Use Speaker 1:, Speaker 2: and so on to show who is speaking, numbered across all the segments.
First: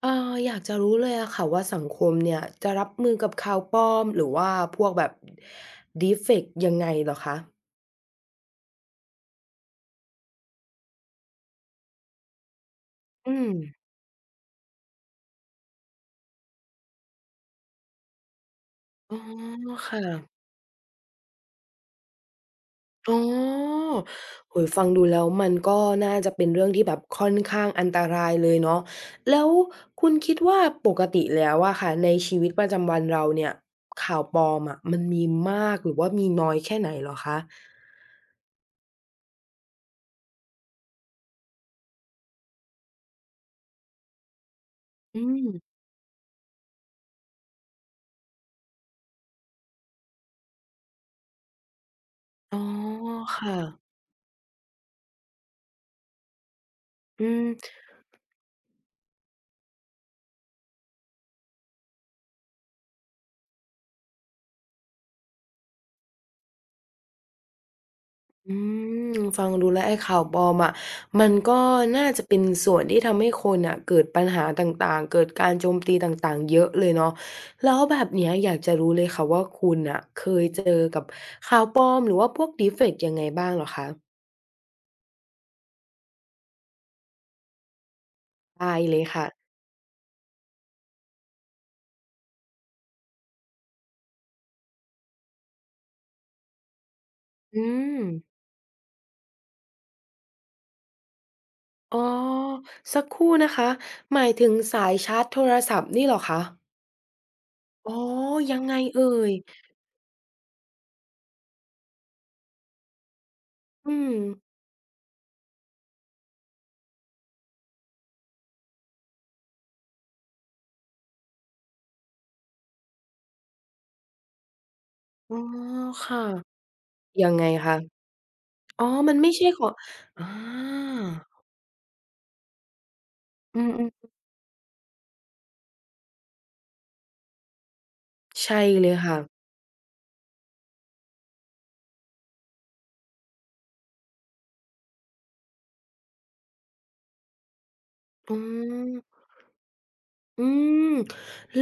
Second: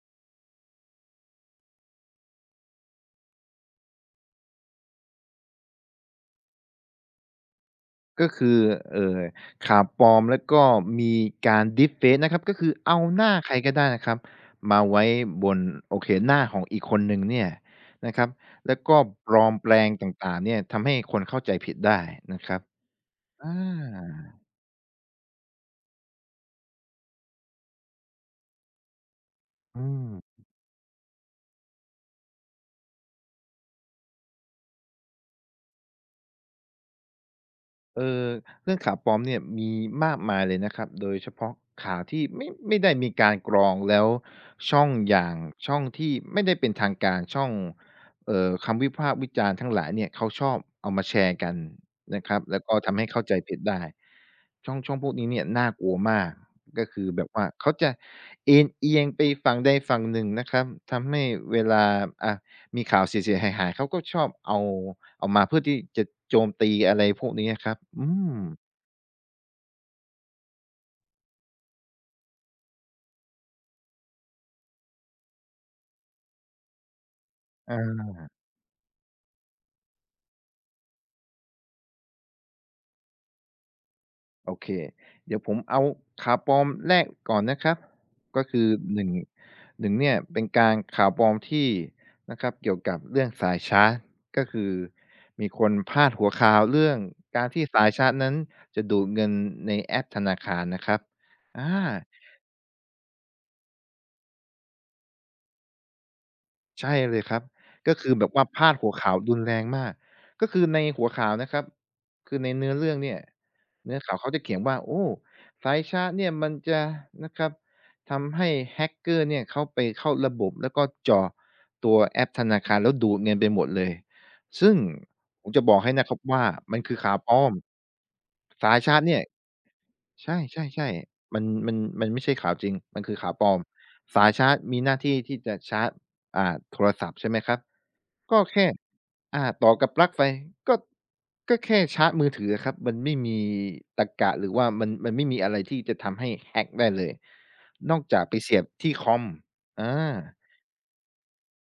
Speaker 1: เอ่ออยากจะรู้เลยอะค่ะว่าสังคมเนี่ยจะรับมือกับข่าวปลอมหรือว่าพวกแบบ Deepfake ยังไงเหรอคะ
Speaker 2: ก็คือเอ่อข่าวปลอมแล้วก็มีการ deepfake นะครับก็คือเอาหน้า
Speaker 1: อืม
Speaker 2: ใครก็ได้นะครับมาไว้บนโอเคหน้าของอีกคนหนึ่งเนี่ยนะครับแล้วก็
Speaker 1: อ๋อ
Speaker 2: ปลอมแปลง
Speaker 1: ค่ะ
Speaker 2: ต่างๆเนี่ยทำให้คนเข้าใจผิดได้นะครับ
Speaker 1: อ๋
Speaker 2: อ
Speaker 1: อ
Speaker 2: า
Speaker 1: โอ้โฮฟังดูแล้วมันก็น่าจะเป็นเรื่องที่แบบค่อนข้างอันตรายเลยเนาะแล้ว
Speaker 2: อื
Speaker 1: คุณคิด
Speaker 2: ม
Speaker 1: ว่าปกติแล้วอะค่ะในชีวิตประจำวันเราเนี่ยข่าวปลอมอะมันมีมากหรือว่ามีน้อยแค่ไหนเหรอคะ
Speaker 2: เออเรื่องข่าวปลอมเนี่ยมีมากมายเลยนะครับโดยเฉพาะข่าวที่ไม่ได้มีการกรองแล้วช่องอ
Speaker 1: อื
Speaker 2: ย่าง
Speaker 1: ม
Speaker 2: ช่องที่ไม่ได้เป็นทางการช่องคำวิพากษ์วิจารณ์ทั้งหลายเนี่ยเขาชอบเอามาแชร์กันนะครับ
Speaker 1: อ๋
Speaker 2: แล้
Speaker 1: อ
Speaker 2: วก็ทำให้เข้าใจ
Speaker 1: ค่ะ
Speaker 2: ผิดได้ช่องพวกนี้เนี่ยน่ากลัวมากก็คือแบ
Speaker 1: อื
Speaker 2: บ
Speaker 1: ม
Speaker 2: ว่าเขาจะเอนเอียงไปฝั่งใดฝั่งหนึ่งนะครับทำให้เวลาอ่ะมีข่าวเสียๆหายๆเขาก็ชอบเอามาเพื่อที่จะโจมตีอะไรพวกนี้ะครับอืม
Speaker 1: อืมฟังดูแล้วไอ้ข่าวปลอมอะมันก็น่าจะเป็นส่วนที่ทำให้คนอ่ะเกิดปัญหาต่างๆเกิดการโจมตีต่างๆเยอะเลยเนาะแล้วแบ
Speaker 2: อา
Speaker 1: บเนี้ยอยากจะรู้เลยค่ะว่าคุณอ่ะเคยเจอกับข่าวปลอมหรือว่าพวกด e เฟก a k ยังไงบ้างเหรอคะ
Speaker 2: โอเคเดี๋ยวผมเอาข่าวปลอมแรกก่อนนะครับก็คือ
Speaker 1: ได้เล
Speaker 2: ห
Speaker 1: ย
Speaker 2: นึ่ง
Speaker 1: ค่ะ
Speaker 2: หนึ่งเนี่ยเป็นการข่าวปลอมที่นะครับเกี่ยวกับเรื่องสายชาร์จก็คือมีคนพาดหัวข่าวเรื่องการ
Speaker 1: อื
Speaker 2: ที่สาย
Speaker 1: ม
Speaker 2: ชาร์จนั้นจะดูดเงินในแอปธนาคารนะครับอา
Speaker 1: อ๋อสักครู่นะคะหมายถึงสายชาร์จโทรศัพท์นี่เหรอคะ
Speaker 2: ใช่เลยครับ
Speaker 1: อ๋อ
Speaker 2: ก็คือแบบว่า
Speaker 1: ยัง
Speaker 2: พา
Speaker 1: ไง
Speaker 2: ดหัว
Speaker 1: เอ่
Speaker 2: ข่าว
Speaker 1: ย
Speaker 2: รุนแรงมาก ก็คือในหัวข่าวนะครับคือในเนื้อเรื่องเนี่ย
Speaker 1: อื
Speaker 2: เนื้อ
Speaker 1: ม
Speaker 2: ข่าวเขาจะเขียนว่าโอ้สายชาร์จเนี่ยมันจะนะครับทำให้แฮกเกอร์เนี่ยเขาไปเข้าระบบแล้วก็เจาะตัวแอปธนาคารแล้วดูดเงินไปหมดเลย ซึ่ง
Speaker 1: อ๋อ
Speaker 2: ผมจะบอกให้นะครับ
Speaker 1: ค่ะ
Speaker 2: ว่ามันคือข่าว
Speaker 1: ยั
Speaker 2: ป
Speaker 1: ง
Speaker 2: ล
Speaker 1: ไง
Speaker 2: อม
Speaker 1: คะ
Speaker 2: สาย
Speaker 1: อ๋อ
Speaker 2: ชาร์จ
Speaker 1: มัน
Speaker 2: เนี่ย
Speaker 1: ไม่ใช่ของอ
Speaker 2: ใช่
Speaker 1: า
Speaker 2: ๆๆมันไม่ใช่ข่าวจริง มันคือข่าวปลอ
Speaker 1: อื
Speaker 2: ม
Speaker 1: ม
Speaker 2: สายชาร์จมีหน้าที่ที่จะชาร์จโทรศัพท์ใช่ไหมครับ ก็
Speaker 1: ๆใช่
Speaker 2: แค่
Speaker 1: เลยค่ะ
Speaker 2: ต่อกับปลั๊กไฟก็ก็แค่ชาร์จมือถืออะครับมันไม่มีตรรกะหรือว่ามันไม่มีอะไรที่จะทำให้ hack ได้เลย นอกจาก
Speaker 1: อื
Speaker 2: ไปเสียบที่คอ
Speaker 1: ม
Speaker 2: มอา
Speaker 1: อืม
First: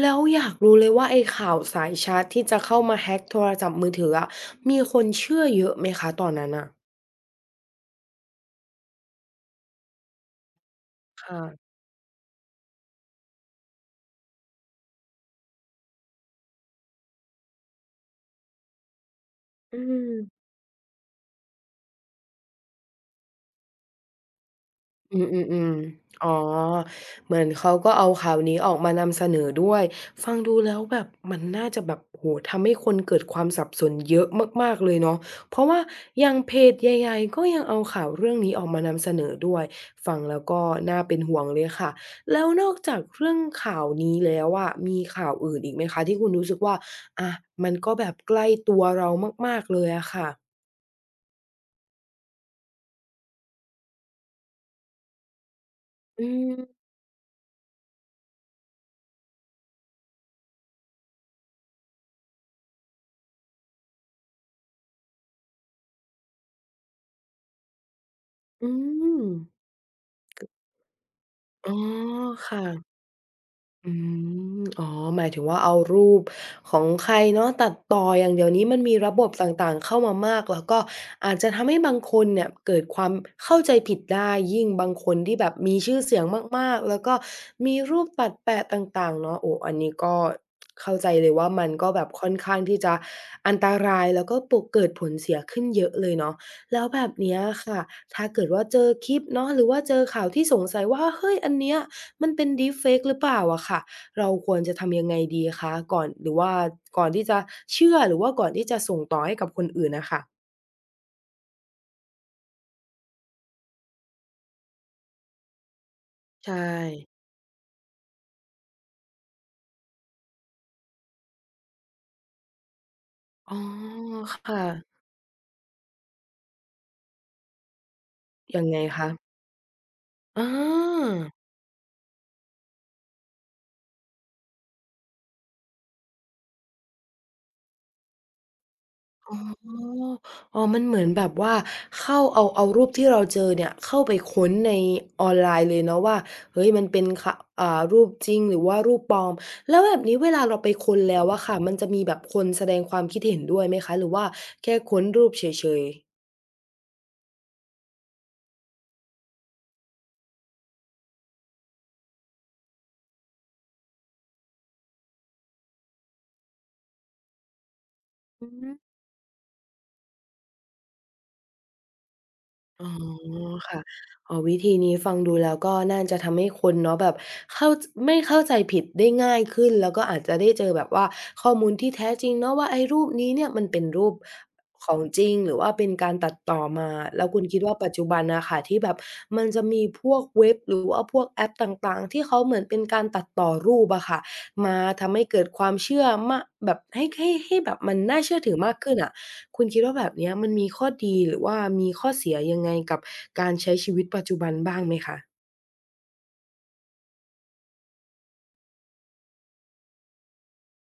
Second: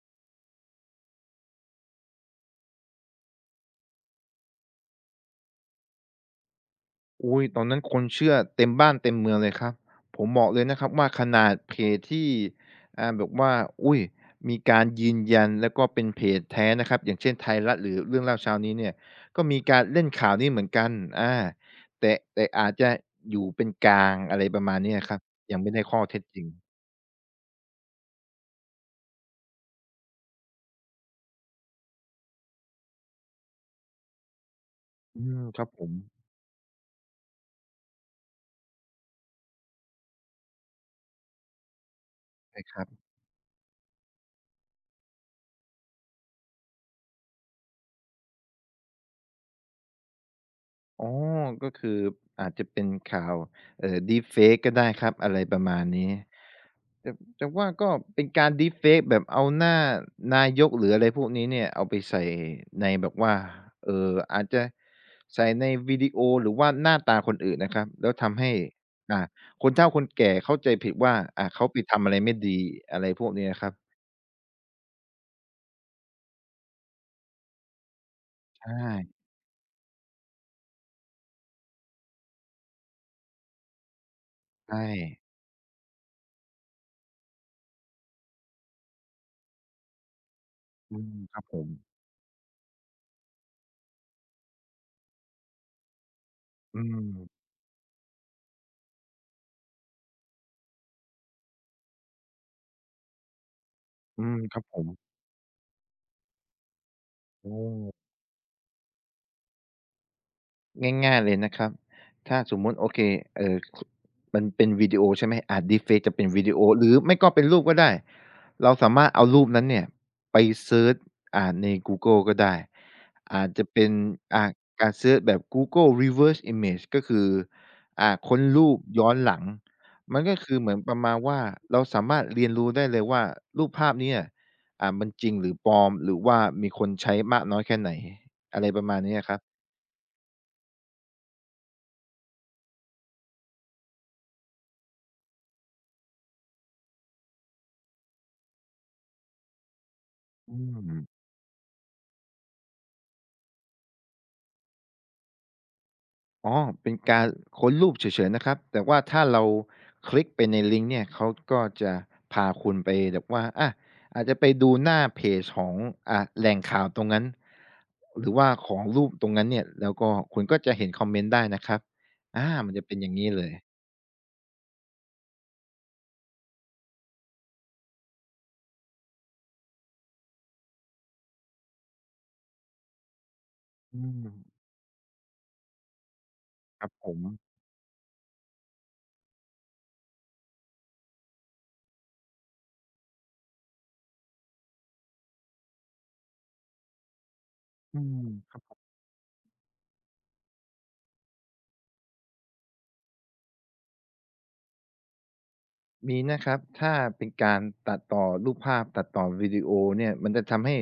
Speaker 1: แล้วอยากรู้เลยว่าไอ้ข่าวสายชาร์จที่จะเข้ามาแฮ็กโทรศัพท์มือถืออะมีคนเชื่อเยอะไหมคะตอนนั้นน่ะ
Speaker 2: อุ๊ยตอนนั้นคนเชื่อเต็มบ้านเต็มเมืองเลยครับผมบอกเลยนะครับว่าข
Speaker 1: ค่ะ
Speaker 2: นาดเพจที่แบบว่าอุ๊ยมีการยืนยันแล้วก็เป็นเพจแท้นะครับอย่างเช่นไทยรัฐหรือเรื่องเล่าเช้านี้เนี่ยก็มี
Speaker 1: อื
Speaker 2: การเล่นข่าว
Speaker 1: ม
Speaker 2: นี้เหมือนกันอาแต่อาจจะอยู่เป็นกลางอะไรประมาณเนี้ยครั
Speaker 1: อื
Speaker 2: บ
Speaker 1: มอืมอ
Speaker 2: ยังไม่
Speaker 1: ม
Speaker 2: ได้ข้อเท็จ
Speaker 1: อ๋อ
Speaker 2: จริง
Speaker 1: เหมือนเขาก็เอาข่าวนี้ออกมานำเสนอด้วยฟังดูแล้วแบบมันน่าจะแบบโอ้โฮทำให้คนเกิดความสับสนเยอะมากๆเลยเนาะ
Speaker 2: อืม
Speaker 1: เพ
Speaker 2: ครั
Speaker 1: ราะ
Speaker 2: บ
Speaker 1: ว่า
Speaker 2: ผม
Speaker 1: อย่างเพจใหญ่ๆก็ยังเอาข่าวเรื่องนี้ออกมานำเสนอด้วยฟังแล้วก็น่าเป็นห่วงเลยค่ะแล้ว
Speaker 2: ใช่
Speaker 1: นอ
Speaker 2: ค
Speaker 1: ก
Speaker 2: รับ
Speaker 1: จากเรื่องข่าวนี้แล้วอะมีข่าวอื่นอีกไหมคะที่คุณรู้สึกว่าอามันก็แบบใกล้ตัวเรามากๆเลยอะค่ะ
Speaker 2: อ๋อก็คืออาจจะเป็นข่าวdeepfake ก็ได้ครับอะไรประมาณนี้
Speaker 1: อืม
Speaker 2: แต่แต่ว่าก็เป็นการ deepfake แบบเอาหน้านายกหรืออะไรพวกนี้เนี่ยเอาไปใส่ในแบบว่าอาจจะใส่ในวิดีโอหรือว่าหน้าตาคนอื่นนะครับแล้วทำให้
Speaker 1: อื
Speaker 2: อ่า
Speaker 1: ม
Speaker 2: คนเฒ่าคนแก่เข้าใจผิดว่าเขา
Speaker 1: อ๋
Speaker 2: ไป
Speaker 1: อ
Speaker 2: ทำอะไรไม่ดี
Speaker 1: ค่ะ
Speaker 2: อะไรพวกนี้นะครับ
Speaker 1: อืมอ๋อหมายถึงว่าเอารูปของใครเนาะตัดต่ออย่างเดี๋ยว
Speaker 2: ใช
Speaker 1: นี้มันมีระ
Speaker 2: ่
Speaker 1: บบต่างๆเข้ามามากแล้วก็อาจจะทำให้บางคนเนี่ยเกิดความเข้าใจผิดได้ยิ่ง
Speaker 2: ใช่
Speaker 1: บางคนที่แบบมีชื่อเสียงมากๆแล้วก็มีรูปตัดแปะต่างๆเนาะโอ้อันนี้ก็เข้า
Speaker 2: อื
Speaker 1: ใจ
Speaker 2: ม
Speaker 1: เลย
Speaker 2: ครับ
Speaker 1: ว่า
Speaker 2: ผ
Speaker 1: มั
Speaker 2: ม
Speaker 1: นก็แบบค่อนข้างที่จะอันตรายแล้วก็ปุเกิดผลเสียขึ้นเยอะเลยเนาะ
Speaker 2: อื
Speaker 1: แล้วแบบเนี้ย
Speaker 2: ม
Speaker 1: ค่ะถ้าเกิดว่าเจอคลิปเนาะหรือว่าเจอข่าวที่สงสัยว่าเฮ้ยอันเนี้ย มันเป็น Deepfake หรือเปล่าอะค่ะ
Speaker 2: อื
Speaker 1: เรา
Speaker 2: ม
Speaker 1: ค
Speaker 2: ค
Speaker 1: วร
Speaker 2: รับ
Speaker 1: จะ
Speaker 2: ผม
Speaker 1: ทำยังไงดีคะก่อนหรือว่าก่อนที่จะ
Speaker 2: โอ้
Speaker 1: เชื่อหรือว่าก่อนที่จะส่งต่อให้กับคนอื่นน่ะค่ะ
Speaker 2: ง่ายๆเลยนะครับถ้าสมมุติโอเคเอ่อมันเป็นวิดีโอใช่ไหมอาจ deepfake จะเป็นวิดี
Speaker 1: ใช่
Speaker 2: โอหรือไม่ก็เป็นรูปก็ได้เราสามารถเอารูปนั้นเนี่ยไปเซิร์ชในกูเกิลก็ได้อาจ
Speaker 1: อ๋อ
Speaker 2: จะเป็นอ่า
Speaker 1: ค่ะ
Speaker 2: การเซิร์ชแบบ Google Reverse Image ก็คือค้น
Speaker 1: ยัง
Speaker 2: รู
Speaker 1: ไง
Speaker 2: ปย้
Speaker 1: คะ
Speaker 2: อนหลังมันก็
Speaker 1: อ
Speaker 2: คือเหมือนประ
Speaker 1: า
Speaker 2: มาณว่าเราสามารถเรียนรู้ได้เลยว่ารูปภาพเนี้ยมันจริงหรือปลอมหรือว่ามีคนใช้มากน้อยแค่ไหนอะไรประมาณนี้อะค
Speaker 1: อ๋อ
Speaker 2: รับ
Speaker 1: อ๋อมันเหมือนแบบว่าเข้าเอารูปที่เราเจอเนี่ยเข้าไปค้นในออนไลน์เลยเนาะว่าเฮ้ยมันเป็นขะอ่ารูปจริงหรือว่ารูปปลอมแล้วแบบนี้เวลา
Speaker 2: อื
Speaker 1: เราไปค้นแล้
Speaker 2: ม
Speaker 1: วอะค่ะมันจะมีแบบคนแสดงความคิดเห็นด้วยไหมคะหรือว่าแค่ค้นรูปเฉยๆ
Speaker 2: อ๋อเป็นการค้นรูปเฉยๆนะครับแต่ว่าถ้าเราคลิกไปในลิงก์เนี่ยเขาก็จะพาคุณไปแบบว่าอาจจะไปดูหน้าเพจของแหล่งข่าวตรงนั้นหรือ
Speaker 1: อื
Speaker 2: ว่า
Speaker 1: ม
Speaker 2: ของรูปตรงนั้นเนี่ยแล้วก็คุณก็จะเห็นคอมเมนต์ได้นะครับมันจะ
Speaker 1: อ๋อ
Speaker 2: เป็นอย่างงี้เลย
Speaker 1: ค่ะอ๋อวิธีนี้ฟังดูแล้วก็น่าจะทำให้คนเนาะแบบเข้าจไม่เข้าใจผิดได้ง่ายขึ้นแล้วก็อาจจะได้เจอแบบว่าข้อมูลที่แท้จริงเนาะว่าไอ้รูปนี้เนี่ยมันเป็น
Speaker 2: อื
Speaker 1: รูป
Speaker 2: ม
Speaker 1: ของจริงหรือว่าเป็นการตัดต่อ
Speaker 2: ค
Speaker 1: มา
Speaker 2: รับผม
Speaker 1: แล้วคุณคิดว่าปัจจุบันน่ะค่ะที่แบบมันจะมีพวกเว็บหรือว่าพวกแอปต่างๆที่เขาเหมือนเป็นการตัดต่อรูปอะค่ะมาทำให้เกิดความเชื่อมะแบบให้แบบมัน
Speaker 2: อื
Speaker 1: น่าเชื่อถือ
Speaker 2: ม
Speaker 1: มากขึ้นอะ คุณคิดว่าแบบเนี้ยมันมีข้อดีหรือว่ามีข้อเสียยังไงกับการใช้ชีวิตปัจจุบันบ้างไหมคะ
Speaker 2: มีนะครับถ้าเป็นการตัดต่อรูปภาพตัดต่อวิดีโอเนี่ยมันจะทำให้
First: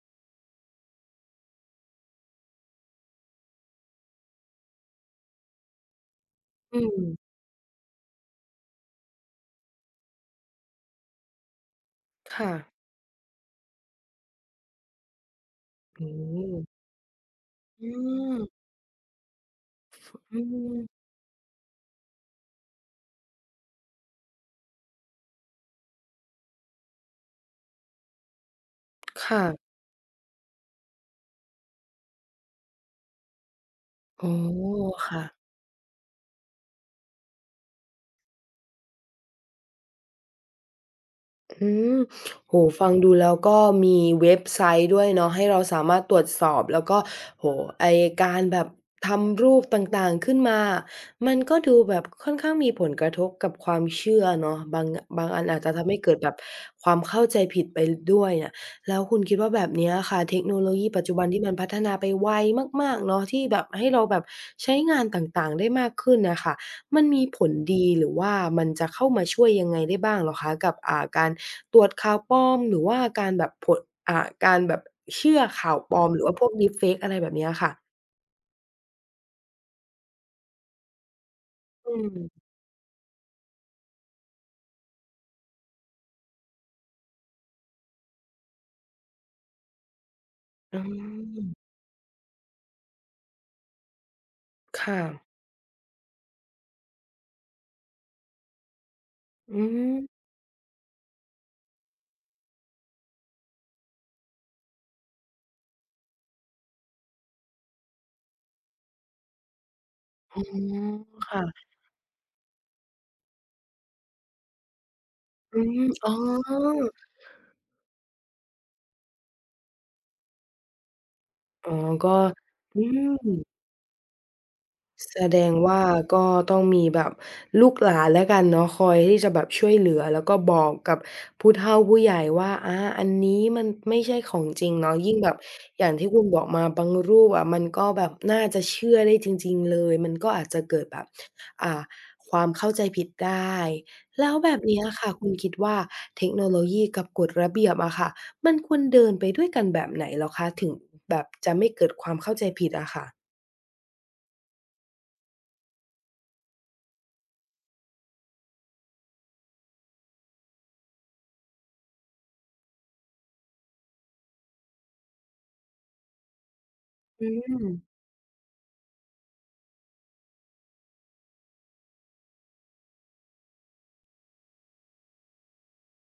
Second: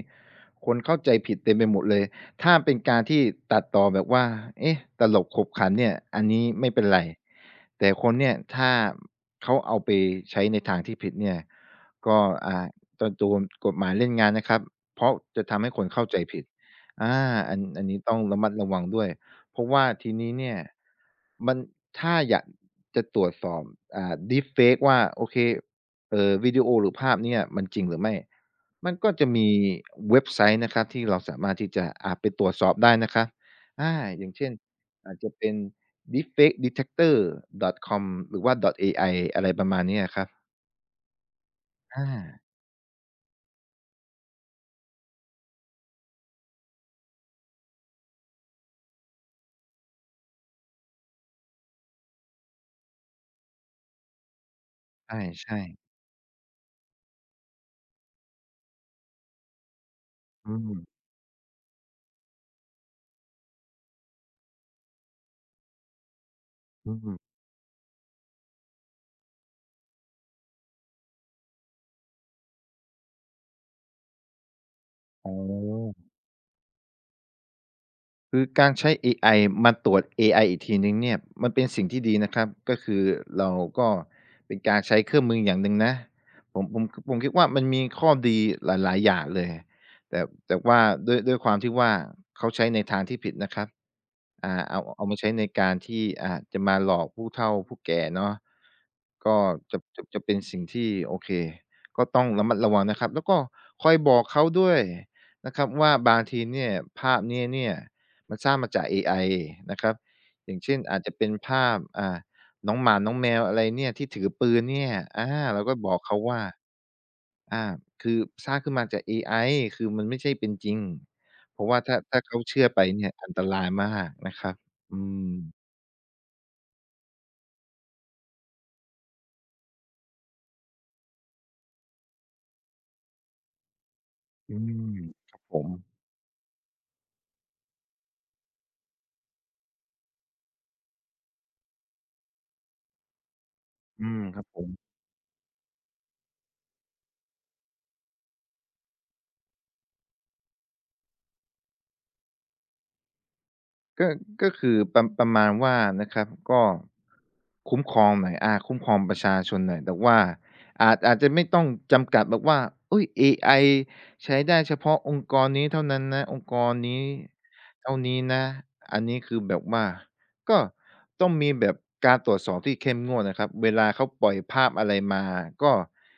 Speaker 2: คนเข้าใจผิดเต็มไปหมดเลยถ้าเป็นการที่ตัดต่อแบบว่าเอ๊ะตลกขบขันเนี่ยอันนี้ไม่
Speaker 1: อื
Speaker 2: เป็นไร
Speaker 1: ม
Speaker 2: แต่คนเนี่ยถ้าเขาเอาไปใช้ในทางที่ผิดเนี่ยก็
Speaker 1: ค่ะ
Speaker 2: อ่าจะโดนกฎหมายเล่นงานนะครับเพราะจะทำให้คน
Speaker 1: อื
Speaker 2: เข้าใจผิด
Speaker 1: ม
Speaker 2: อาอันอั
Speaker 1: อื
Speaker 2: นนี้ต้อง
Speaker 1: ม
Speaker 2: ระมัดระวังด้วย เพราะว่าทีนี้
Speaker 1: อื
Speaker 2: เนี่ย
Speaker 1: ม
Speaker 2: มันถ้าอยากจะตรวจสอบdeepfake ว่าโอเควิดีโอหรือภาพเนี่ยมันจริงหรือไม่มันก็จะ
Speaker 1: ค่ะ
Speaker 2: มีเว็บไซต์นะครับที่เราสามารถที่จะไปตรวจสอบได้นะครับอาอ
Speaker 1: อ๋
Speaker 2: ย่า
Speaker 1: อ
Speaker 2: งเช่นอาจ
Speaker 1: ค่ะ
Speaker 2: จะเป็น deepfakedetector.com หรือว่า .ai อะไรประมาณเนี้ยครับ
Speaker 1: อืม
Speaker 2: อา
Speaker 1: โอ้โฮฟังดูแล้วก็มีเว็บไซต์ด้วยเนาะให้เราสามารถตรวจสอบ แล้วก็โอ้โฮไอ้การแบบทำรูปต่างๆขึ้นมา มันก็ดูแบบค่อนข้างมีผลกระทบกับความเชื่อเนาะบาง
Speaker 2: ใ
Speaker 1: บางอันอา
Speaker 2: ช่
Speaker 1: จจะทำ
Speaker 2: ๆ
Speaker 1: ให้เกิดแบบความเข้าใจผิดไปด้วยเนี่ยแล้วคุณคิดว่าแบบเนี้ยค่ะเทค
Speaker 2: อื
Speaker 1: โนโลยี
Speaker 2: ม
Speaker 1: ปัจจุบันที่มันพัฒนาไปไวมากๆเนาะที่แบบให้เราแบบใช้งานต่างๆได้มากขึ้นน่ะค่ะ
Speaker 2: อื
Speaker 1: มันมี
Speaker 2: ม
Speaker 1: ผลดีหรือว่ามันจะเข้ามาช่วยยังไงได้บ้างเหรอคะกับอ่าการตรวจข่าวปลอมหรือว่าการแบบผดอ่าการแบบ
Speaker 2: อ๋
Speaker 1: เชื่อข่าวปลอ
Speaker 2: อ
Speaker 1: มหรือว่าพวก deepfake อะไรแบบเนี้ยค่ะ
Speaker 2: คือการใช้เอไอมาตรวจเอไออีกทีหนึ่งเนี่ยมันเป็นสิ่ง
Speaker 1: อื
Speaker 2: ที่ดีนะค
Speaker 1: ม
Speaker 2: รับก็คือเราก็เป็นการใช้เครื่องมืออย่างหนึ่งนะผมผมผมคิดว่ามันมีข้อดีหลายๆอย่างเลยแต่แต่
Speaker 1: อื
Speaker 2: ว่าด้วยความที่
Speaker 1: ม
Speaker 2: ว่าเขาใช้ในทางที่ผิดนะครับ
Speaker 1: ค่ะ
Speaker 2: เอามาใช้ในการที่จะมาหลอกผู้เฒ่าผู้แก่เนาะก็
Speaker 1: อื
Speaker 2: จะ
Speaker 1: ม
Speaker 2: เป็นสิ่งที่โอเคก็ต้องระมัดระวังนะครับแล้วก็คอยบอกเขาด้วยนะครับว่าบางทีเนี่ยภาพนี้เนี่ย มันสร้างมาจากเอไอนะครับ
Speaker 1: อ๋อ
Speaker 2: อย่างเช่นอาจจะเป็น
Speaker 1: ค่ะ
Speaker 2: ภาพน้องหมาน้องแมวอะไรเนี่ยที่ถือปืนเนี่ยอา
Speaker 1: อื
Speaker 2: เราก็
Speaker 1: ม
Speaker 2: บอก
Speaker 1: อ๋อ
Speaker 2: เขาว่าอ่าคือสร้างขึ้นมาจากเอไอคือมันไม่ใช่เป็นจริงเพ
Speaker 1: อ๋
Speaker 2: ราะ
Speaker 1: อ
Speaker 2: ว่าถ้า
Speaker 1: ก็
Speaker 2: ถ้าเขาเชื่อไป
Speaker 1: อื
Speaker 2: เนี่ยอัน
Speaker 1: ม
Speaker 2: ตรายมากนะครับอื
Speaker 1: แส
Speaker 2: ม
Speaker 1: ดงว่าก็ต้องมีแบบลูกหลานแล้วกันเนาะคอยที่จะแบบช่วยเหลือแล้วก็บอกกับผู้เฒ่าผู้ใหญ่ว่าอันนี้มันไม่ใช่ของ
Speaker 2: อื
Speaker 1: จริงเนาะ
Speaker 2: ม
Speaker 1: ยิ่งแบ
Speaker 2: ค
Speaker 1: บ
Speaker 2: รับผม
Speaker 1: อย่างที่คุณบอกมาบางรูปอะมันก็แบบน่าจะเชื่อได้จริงๆเลยมันก็อาจจะเกิดแบบอ่าความเข้าใจผิดได้
Speaker 2: อืม
Speaker 1: แล้ว
Speaker 2: ครับ
Speaker 1: แบ
Speaker 2: ผ
Speaker 1: บ
Speaker 2: ม
Speaker 1: เนี้ยค่ะคุณคิดว่าเทคโนโลยีกับกฎระเบียบอะค่ะมันควรเดินไปด้วยกันแบบไหนเหรอคะถึงแบบจะไม่เกิดความเข้าใจผิดอะค่ะ
Speaker 2: ก็ก็คือประมาณว่านะครับก็คุ้มครองหน่อยคุ้มครองประชาชนหน่อยแต่ว่าอาจจะไม่ต้องจำกัดแบบว่าอุ๊ยเอไอใช้ได้เฉพาะองค์กรนี้เท่านั้นนะองค์กรนี้
Speaker 1: อื
Speaker 2: เท่า
Speaker 1: ม
Speaker 2: นี้นะอันนี้คือแบบว่าก็ต้องมีแบบการตรวจสอบที่เข้มงวดนะครับเวลาเขาปล่อยภาพอะไรมาก็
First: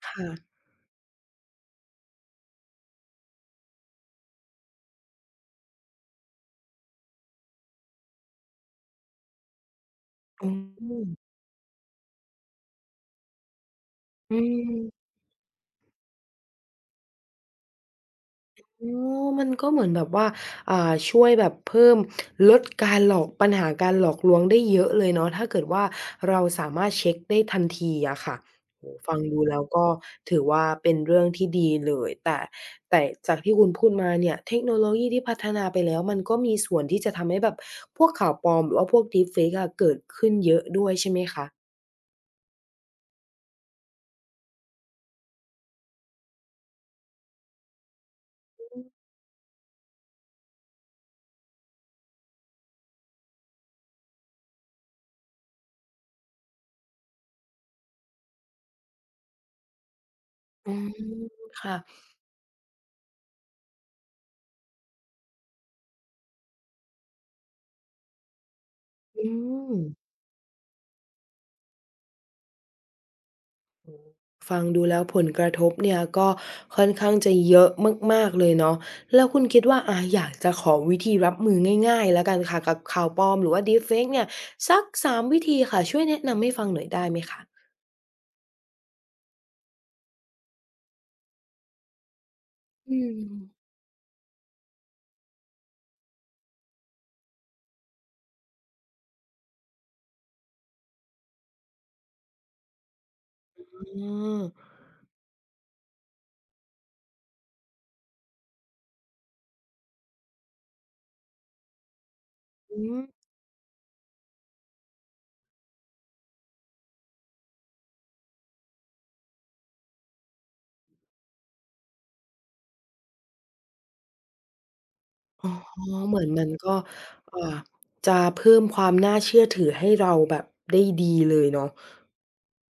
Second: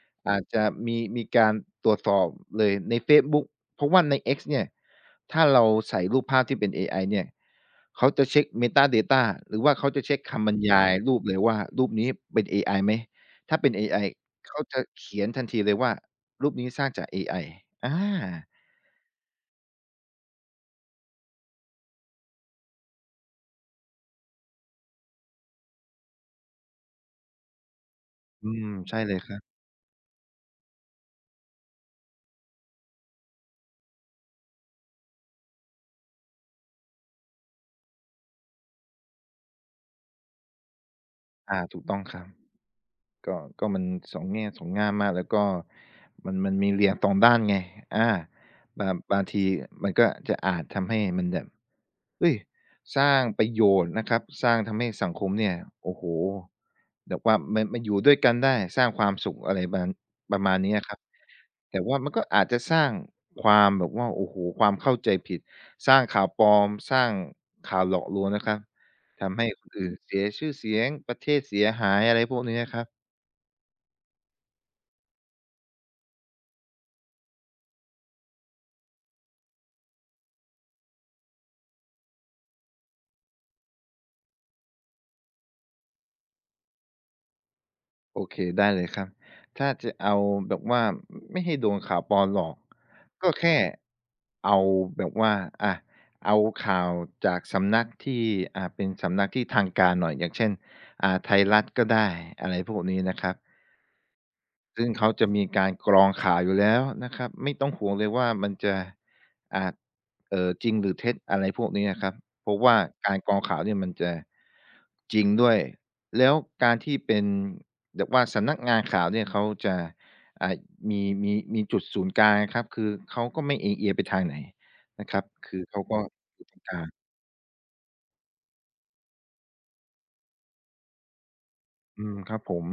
Speaker 1: ค่ะ
Speaker 2: อาจจะมีการตรวจสอบเลยในเฟซบุ๊ก เพราะว่าใน X เนี่ยถ้าเราใส่รูปภาพที่เป็นเอไอเนี่ยเขาจะเช็ก Meta Data หรือว่าเขาจะเช็กคำ
Speaker 1: อื
Speaker 2: บรรยาย
Speaker 1: ม
Speaker 2: รูปเลยว่ารูปนี้เป็นเอไอไหมถ้าเป็นเอไอ
Speaker 1: อื
Speaker 2: เขาจะ
Speaker 1: ม
Speaker 2: เขียนทันทีเลยว่ารูปนี้สร้างจากเอไออา
Speaker 1: อ๋อมันก็เหมือนแบบว่าอ่าช่วยแบบเพิ่มลดการหลอกปัญหาการหลอกลวงได้เยอะเลยเนาะถ้าเกิดว่าเราสามารถเช็กได้ทันทีอะค่ะ
Speaker 2: อืม
Speaker 1: โอ้โฮ
Speaker 2: ใช่เล
Speaker 1: ฟัง
Speaker 2: ยครั
Speaker 1: ดู
Speaker 2: บ
Speaker 1: แล้วก็ถือว่าเป็นเรื่องที่ดีเลยแต่จากที่คุณพูดมาเนี่ยเทคโนโลยีที่พัฒนาไปแล้วมันก็มีส่วนที่จะทำให้แบบพวกข่าวปลอมหรือว่าพวก Deepfake อะเกิดขึ้นเยอะด้วยใช่ไหมคะ
Speaker 2: ถูกต้องครับ ก็มันสองแง่สองง่ามมากแล้วก็มันมีเหรียญสองด้านไงอาบางบางทีมันก็จะอาจทำให้มันแบบเฮ้ยสร้างประโยชน์นะครับสร้างทำให้สังคมเนี่ยโอ้โฮแบบว่ามาอยู่ด้วยกันได้สร้างความสุขอะไรประมาณ
Speaker 1: อื
Speaker 2: นี้
Speaker 1: ม
Speaker 2: อะครับ
Speaker 1: ค่ะ
Speaker 2: แต่ว่ามันก็อาจจะสร้างความแบบว่าโอ้โฮความเข้าใจผิดสร้างข่าวปลอมสร้างข่าวหลอกลวงนะครับ
Speaker 1: อื
Speaker 2: ทำให้คน
Speaker 1: ม
Speaker 2: อื่นเสียชื่อเสียงประเทศเสียหายอะไรพวกนี้นะครับ
Speaker 1: ฟังดูแล้วผลกระทบเนี่ยก็ค่อนข้างจะเยอะมากๆเลยเนาะแล้วคุณคิดว่าอยากจะขอวิธีรับมือง่ายๆแล้วกันค่ะกับข่าวปลอมหรือว่า Deepfake เนี่ยสัก3วิธีค่ะช่วยแนะนำให้ฟังหน่อยได้ไหมคะ
Speaker 2: โอเคได้เลยครับถ้าจะเอาแบบว่าไม่ให้โดนข่าวปลอมหลอก
Speaker 1: อืม
Speaker 2: ก็แค่เอาแบบว่าอ่ะเอาข่าวจากสำนักที่เป็นสำนักที่ทางการหน่อยอย่างเช่นไทยรัฐก็ได้อะไรพวกนี้นะครับ
Speaker 1: อืม
Speaker 2: ซึ่งเขาจะมีการกรองข่าวอยู่แล้วนะครับไม่ต้องห่วงเลยว่ามันจะอาจเอ่อจริงหรือเท็จอะไรพวกนี้อะครับเพราะว่า
Speaker 1: อืม
Speaker 2: การกรองข่าวเนี่ยมันจะจริงด้วยแล้วการที่เป็นแบบว่าสำนักงานข่าวเนี่ยเขาจะอ่ามีจุดศูนย์กลางอะครับคือเขาก็ไม่เอียงไปทางไหนนะครับ
Speaker 1: อ๋อ
Speaker 2: คือเขาก็
Speaker 1: เหมือน
Speaker 2: อ
Speaker 1: มั
Speaker 2: ยู่
Speaker 1: น
Speaker 2: ตรง
Speaker 1: ก็
Speaker 2: กลาง
Speaker 1: อ่าจะเพิ่มความน่าเชื่อถือให้เราแบบได้ดีเลยเนาะ
Speaker 2: อืมครับผม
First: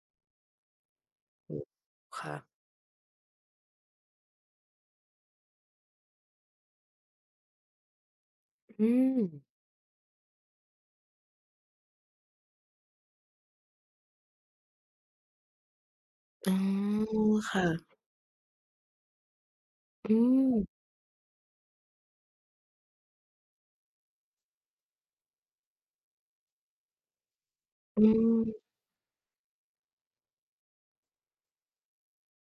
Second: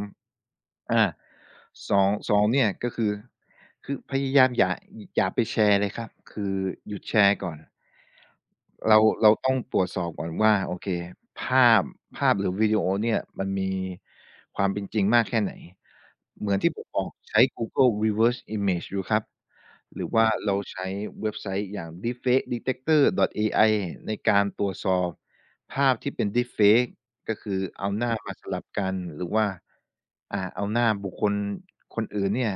Speaker 2: อา
Speaker 1: อือ
Speaker 2: 2- งส
Speaker 1: ค่ะ
Speaker 2: องเนี่ยก็คือคือพยายามอย่าไปแชร์เลยครับคือหยุดแชร์ก่อน
Speaker 1: อืม
Speaker 2: เราต้องตรวจสอบก่อนว่าโอเคภาพภาพหรือวิดีโอเนี่ยมันมีความเป็นจริงมากแค่ไหนเห
Speaker 1: อ๋
Speaker 2: มื
Speaker 1: อ
Speaker 2: อนที่ผมบอกใช้
Speaker 1: ค่ะ
Speaker 2: Google Reverse Image ดูครับหรือ
Speaker 1: อื
Speaker 2: ว่าเรา
Speaker 1: ม
Speaker 2: ใช้เว็บไซต์อย่าง deepfake detector.ai ในการตรวจสอบภาพที่เป็น deepfake ก็คือเอา
Speaker 1: อื
Speaker 2: หน้ามาสลับ
Speaker 1: ม
Speaker 2: กันหรือว่าเอาหน้าบุคคลคนอื่นเนี่ย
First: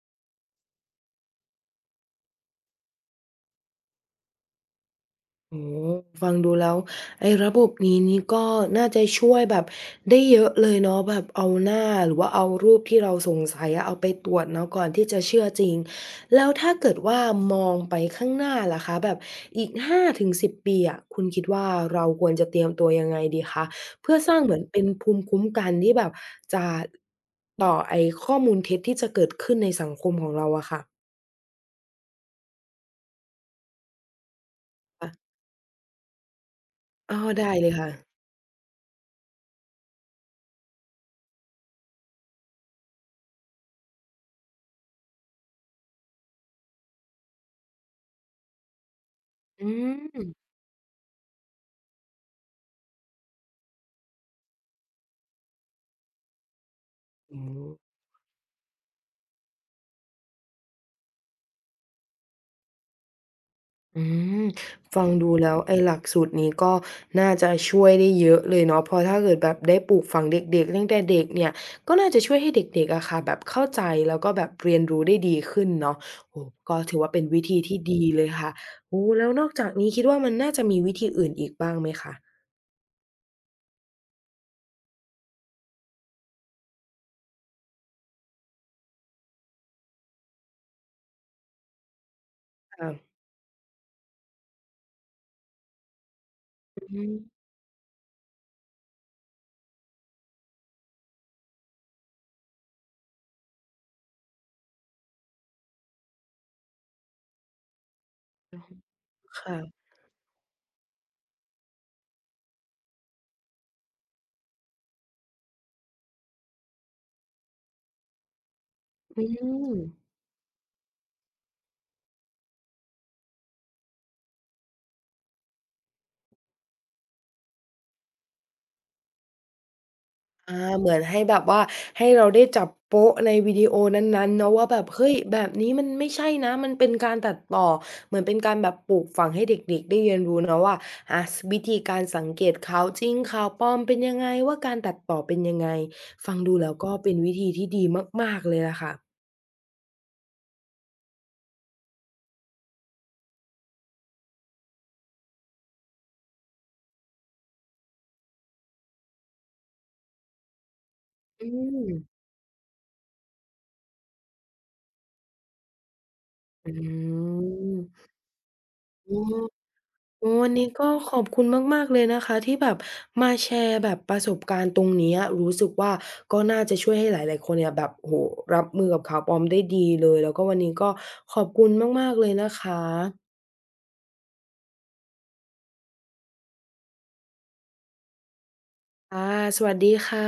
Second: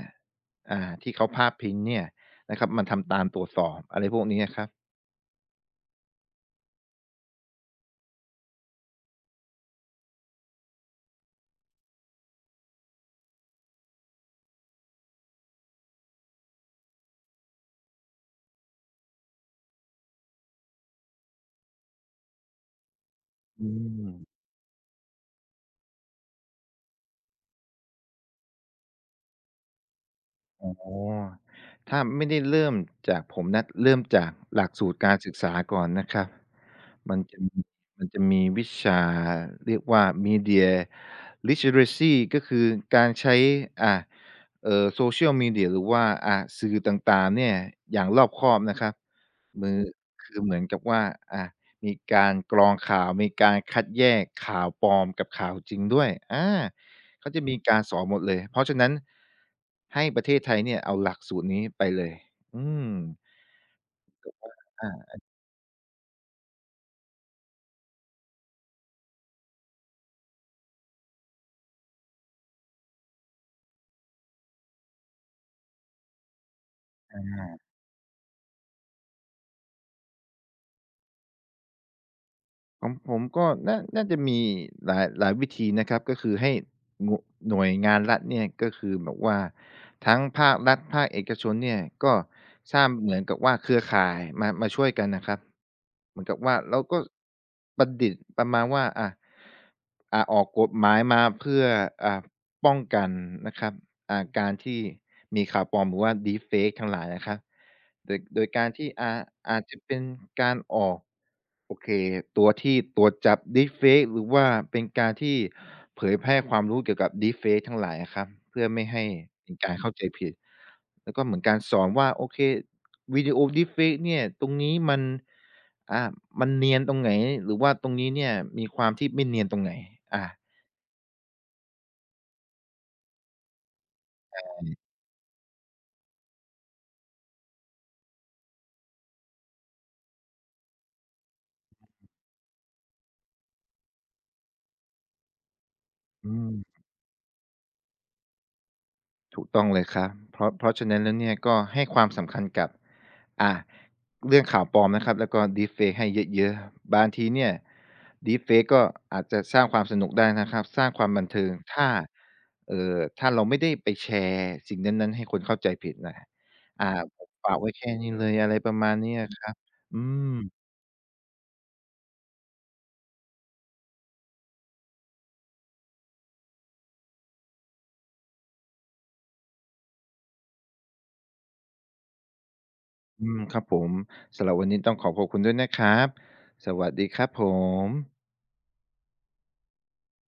Speaker 2: ที่เขาพาดพิงเนี่ยนะครับมาทำตามตรวจสอบอะไรพวกนี้อะครับ
Speaker 1: โอ้โฮฟังดูแล้วไอ้ระบบนี้นี่ก็น่าจะช่วยแบบได้เยอะเลยเนาะแบบเอาหน้าหรือว่าเอารูปที่เราสงสัยอะเอาไปตรวจเนาะก่อนที่จะเชื่อจริงแล้วถ้าเกิดว่ามองไปข้างหน้าล่ะคะแบบอีก5-10ปีอะคุณคิดว่าเราควรจะเตรียมตัวยังไงดีคะ
Speaker 2: อื
Speaker 1: เพื่อสร้าง
Speaker 2: ม
Speaker 1: เหมือนเป็นภูมิคุ้มกันที่แบบจะต่อไอ้ข้อมูลเท็จที่จะเกิดขึ้นในสังคมของเราอะ
Speaker 2: อ๋
Speaker 1: ค่ะ
Speaker 2: อถ้าไม่ได้เริ่มจากผมนะเริ่มจากหลักสูตร
Speaker 1: อะ
Speaker 2: การศึกษาก่อนนะครับ
Speaker 1: อ้
Speaker 2: มั
Speaker 1: อ
Speaker 2: นจะ
Speaker 1: ได้
Speaker 2: มี
Speaker 1: เลยค่ะ
Speaker 2: มันจะมีวิชาเรียกว่า Media Literacy ก็คือการใช้อ่าSocial Media หรือว่าสื่อต่างๆเนี่ยอย่างรอบคอบนะครับ
Speaker 1: อื
Speaker 2: มือคือ
Speaker 1: ม
Speaker 2: เหมือนกับว่าอ่ามีการกรองข่าวมีการคัดแยกข่าวปลอมกับข่าวจริงด้วยเขา
Speaker 1: โอ้
Speaker 2: จะ
Speaker 1: โฮ
Speaker 2: มีการสอนหมดเลย เพราะฉะนั้นให้ประเทศไทยเนี่ยเอาหลักสูตรนี้ไปเลยอืม
Speaker 1: อืมฟัง
Speaker 2: อา
Speaker 1: ดูแล้วไอ้หลักสูตรนี้ก็น่าจะช่วยได้เยอะเลยเนาะเพราะถ้าเกิดแบบได้ปลูกฝังเด็กๆตั้งแต่เด็กเนี่ยก็น่าจะช่วยให้เด็กๆอะค่ะแบบเข้าใจแล้วก็แบบเรียนรู้ได้ดีขึ้นเนาะโอ้โฮก็ถือว่าเป็นวิธีที่ดีเลยค่ะโอ้แล้วนอกจากนี้คิดว่ามันน่าจะมีวิธีอื่นอีกบ้างไหมคะ
Speaker 2: ของผมก็น่าจะมีหลายวิธีนะครับก็คือให้งหน่วยงานรัฐเนี่ยก็คือแบบว่าทั้งภาครัฐภาคเอกชนเนี่ยก็สร้า
Speaker 1: ค่ะ
Speaker 2: งเหมือนกับว่าเครือข่ายมาช่วยกันนะครับเหมือนกับว่าเรา
Speaker 1: อื
Speaker 2: ก็
Speaker 1: ม
Speaker 2: ประดิษฐ์ประมาณว่าออกกฎหมายมาเพื่ออ่าป้องกันนะครับ การที่มีข่าวปลอมหรือว่า Deepfake ทั้งหลายนะครับโดยการที่อาจจะ
Speaker 1: ค่ะ
Speaker 2: เป็นการออกโอเคตัวที่ตรวจจับ Deepfake หรือว่าเป็นการที่เผยแพร่ความรู้เกี่ยวกับ Deepfake ทั้งหลายอะครับเพื่อไม่ให้
Speaker 1: อื
Speaker 2: เป็นกา
Speaker 1: ม
Speaker 2: รเข้าใจผิดแล้วก็เหมือนการสอนว่าโอเควิดีโอ Deepfake เนี่ยตรงนี้มันอ่ามันเนียนตรงไหนหรือว่าตรงนี้เนี่ยมีความที่ไม่เนียนตรงไหนอา
Speaker 1: อาเหมือนให้แบบว่าให้เราได้จับโป๊ะในวิดีโอนั้นๆเนาะว่าแบบเฮ้ยแบบนี้มันไม่ใช่นะมันเป็นการตัดต่อเหมือนเป็นการแบบปลูกฝังให้เด็กๆได้เรียนรู้เนาะว่าสวิธีการสังเกตข่าวจริงข่าวปลอมเป็นยังไงว่าการตัดต่อเป็นยังไงฟั
Speaker 2: อื
Speaker 1: งดูแล้ว
Speaker 2: ม
Speaker 1: ก็เป็นวิธีที่ดีมากๆเลยล่ะค่ะ
Speaker 2: ถูกต้องเลยครับเพราะฉะนั้นแล้วเนี่ยก็ให้ความสำคัญกับอ่าเรื่องข่าวปลอมนะครับแล้วก็ deepfake ให้เยอะๆบางทีเนี่ย deepfake ก็อาจจะสร้างความสนุกได้นะครับสร้างความบัน
Speaker 1: อื
Speaker 2: เทิง
Speaker 1: ม
Speaker 2: ถ้าถ้าเราไม่ได้ไปแชร์สิ่งนั้นๆให้คนเข้าใจผิดนะ
Speaker 1: อื
Speaker 2: อ่าผมฝากไว้แค่
Speaker 1: ม
Speaker 2: นี้เลยอะไรประมาณ
Speaker 1: อื
Speaker 2: เนี้ย
Speaker 1: ม
Speaker 2: ครับอื
Speaker 1: โอ้วัน
Speaker 2: ม
Speaker 1: นี้ก็ขอบคุณมากๆเลยนะคะที่แบบมาแชร์แบบประสบการณ์ตรงเนี้ยรู้สึกว่าก็น่าจะช่วยให้หลายๆคนเนี่ยแบบโอ้โหรับมือกับข่าวปลอมได้ดีเลยแล้วก็วันนี้ก็ขอบคุณมากๆเลยนะคะ
Speaker 2: อืมครับผมสำหรับวันนี้ต้องขอบคุณด้วยนะครับสวัสดีครับผม
Speaker 1: ค่ะสวัสดีค่ะ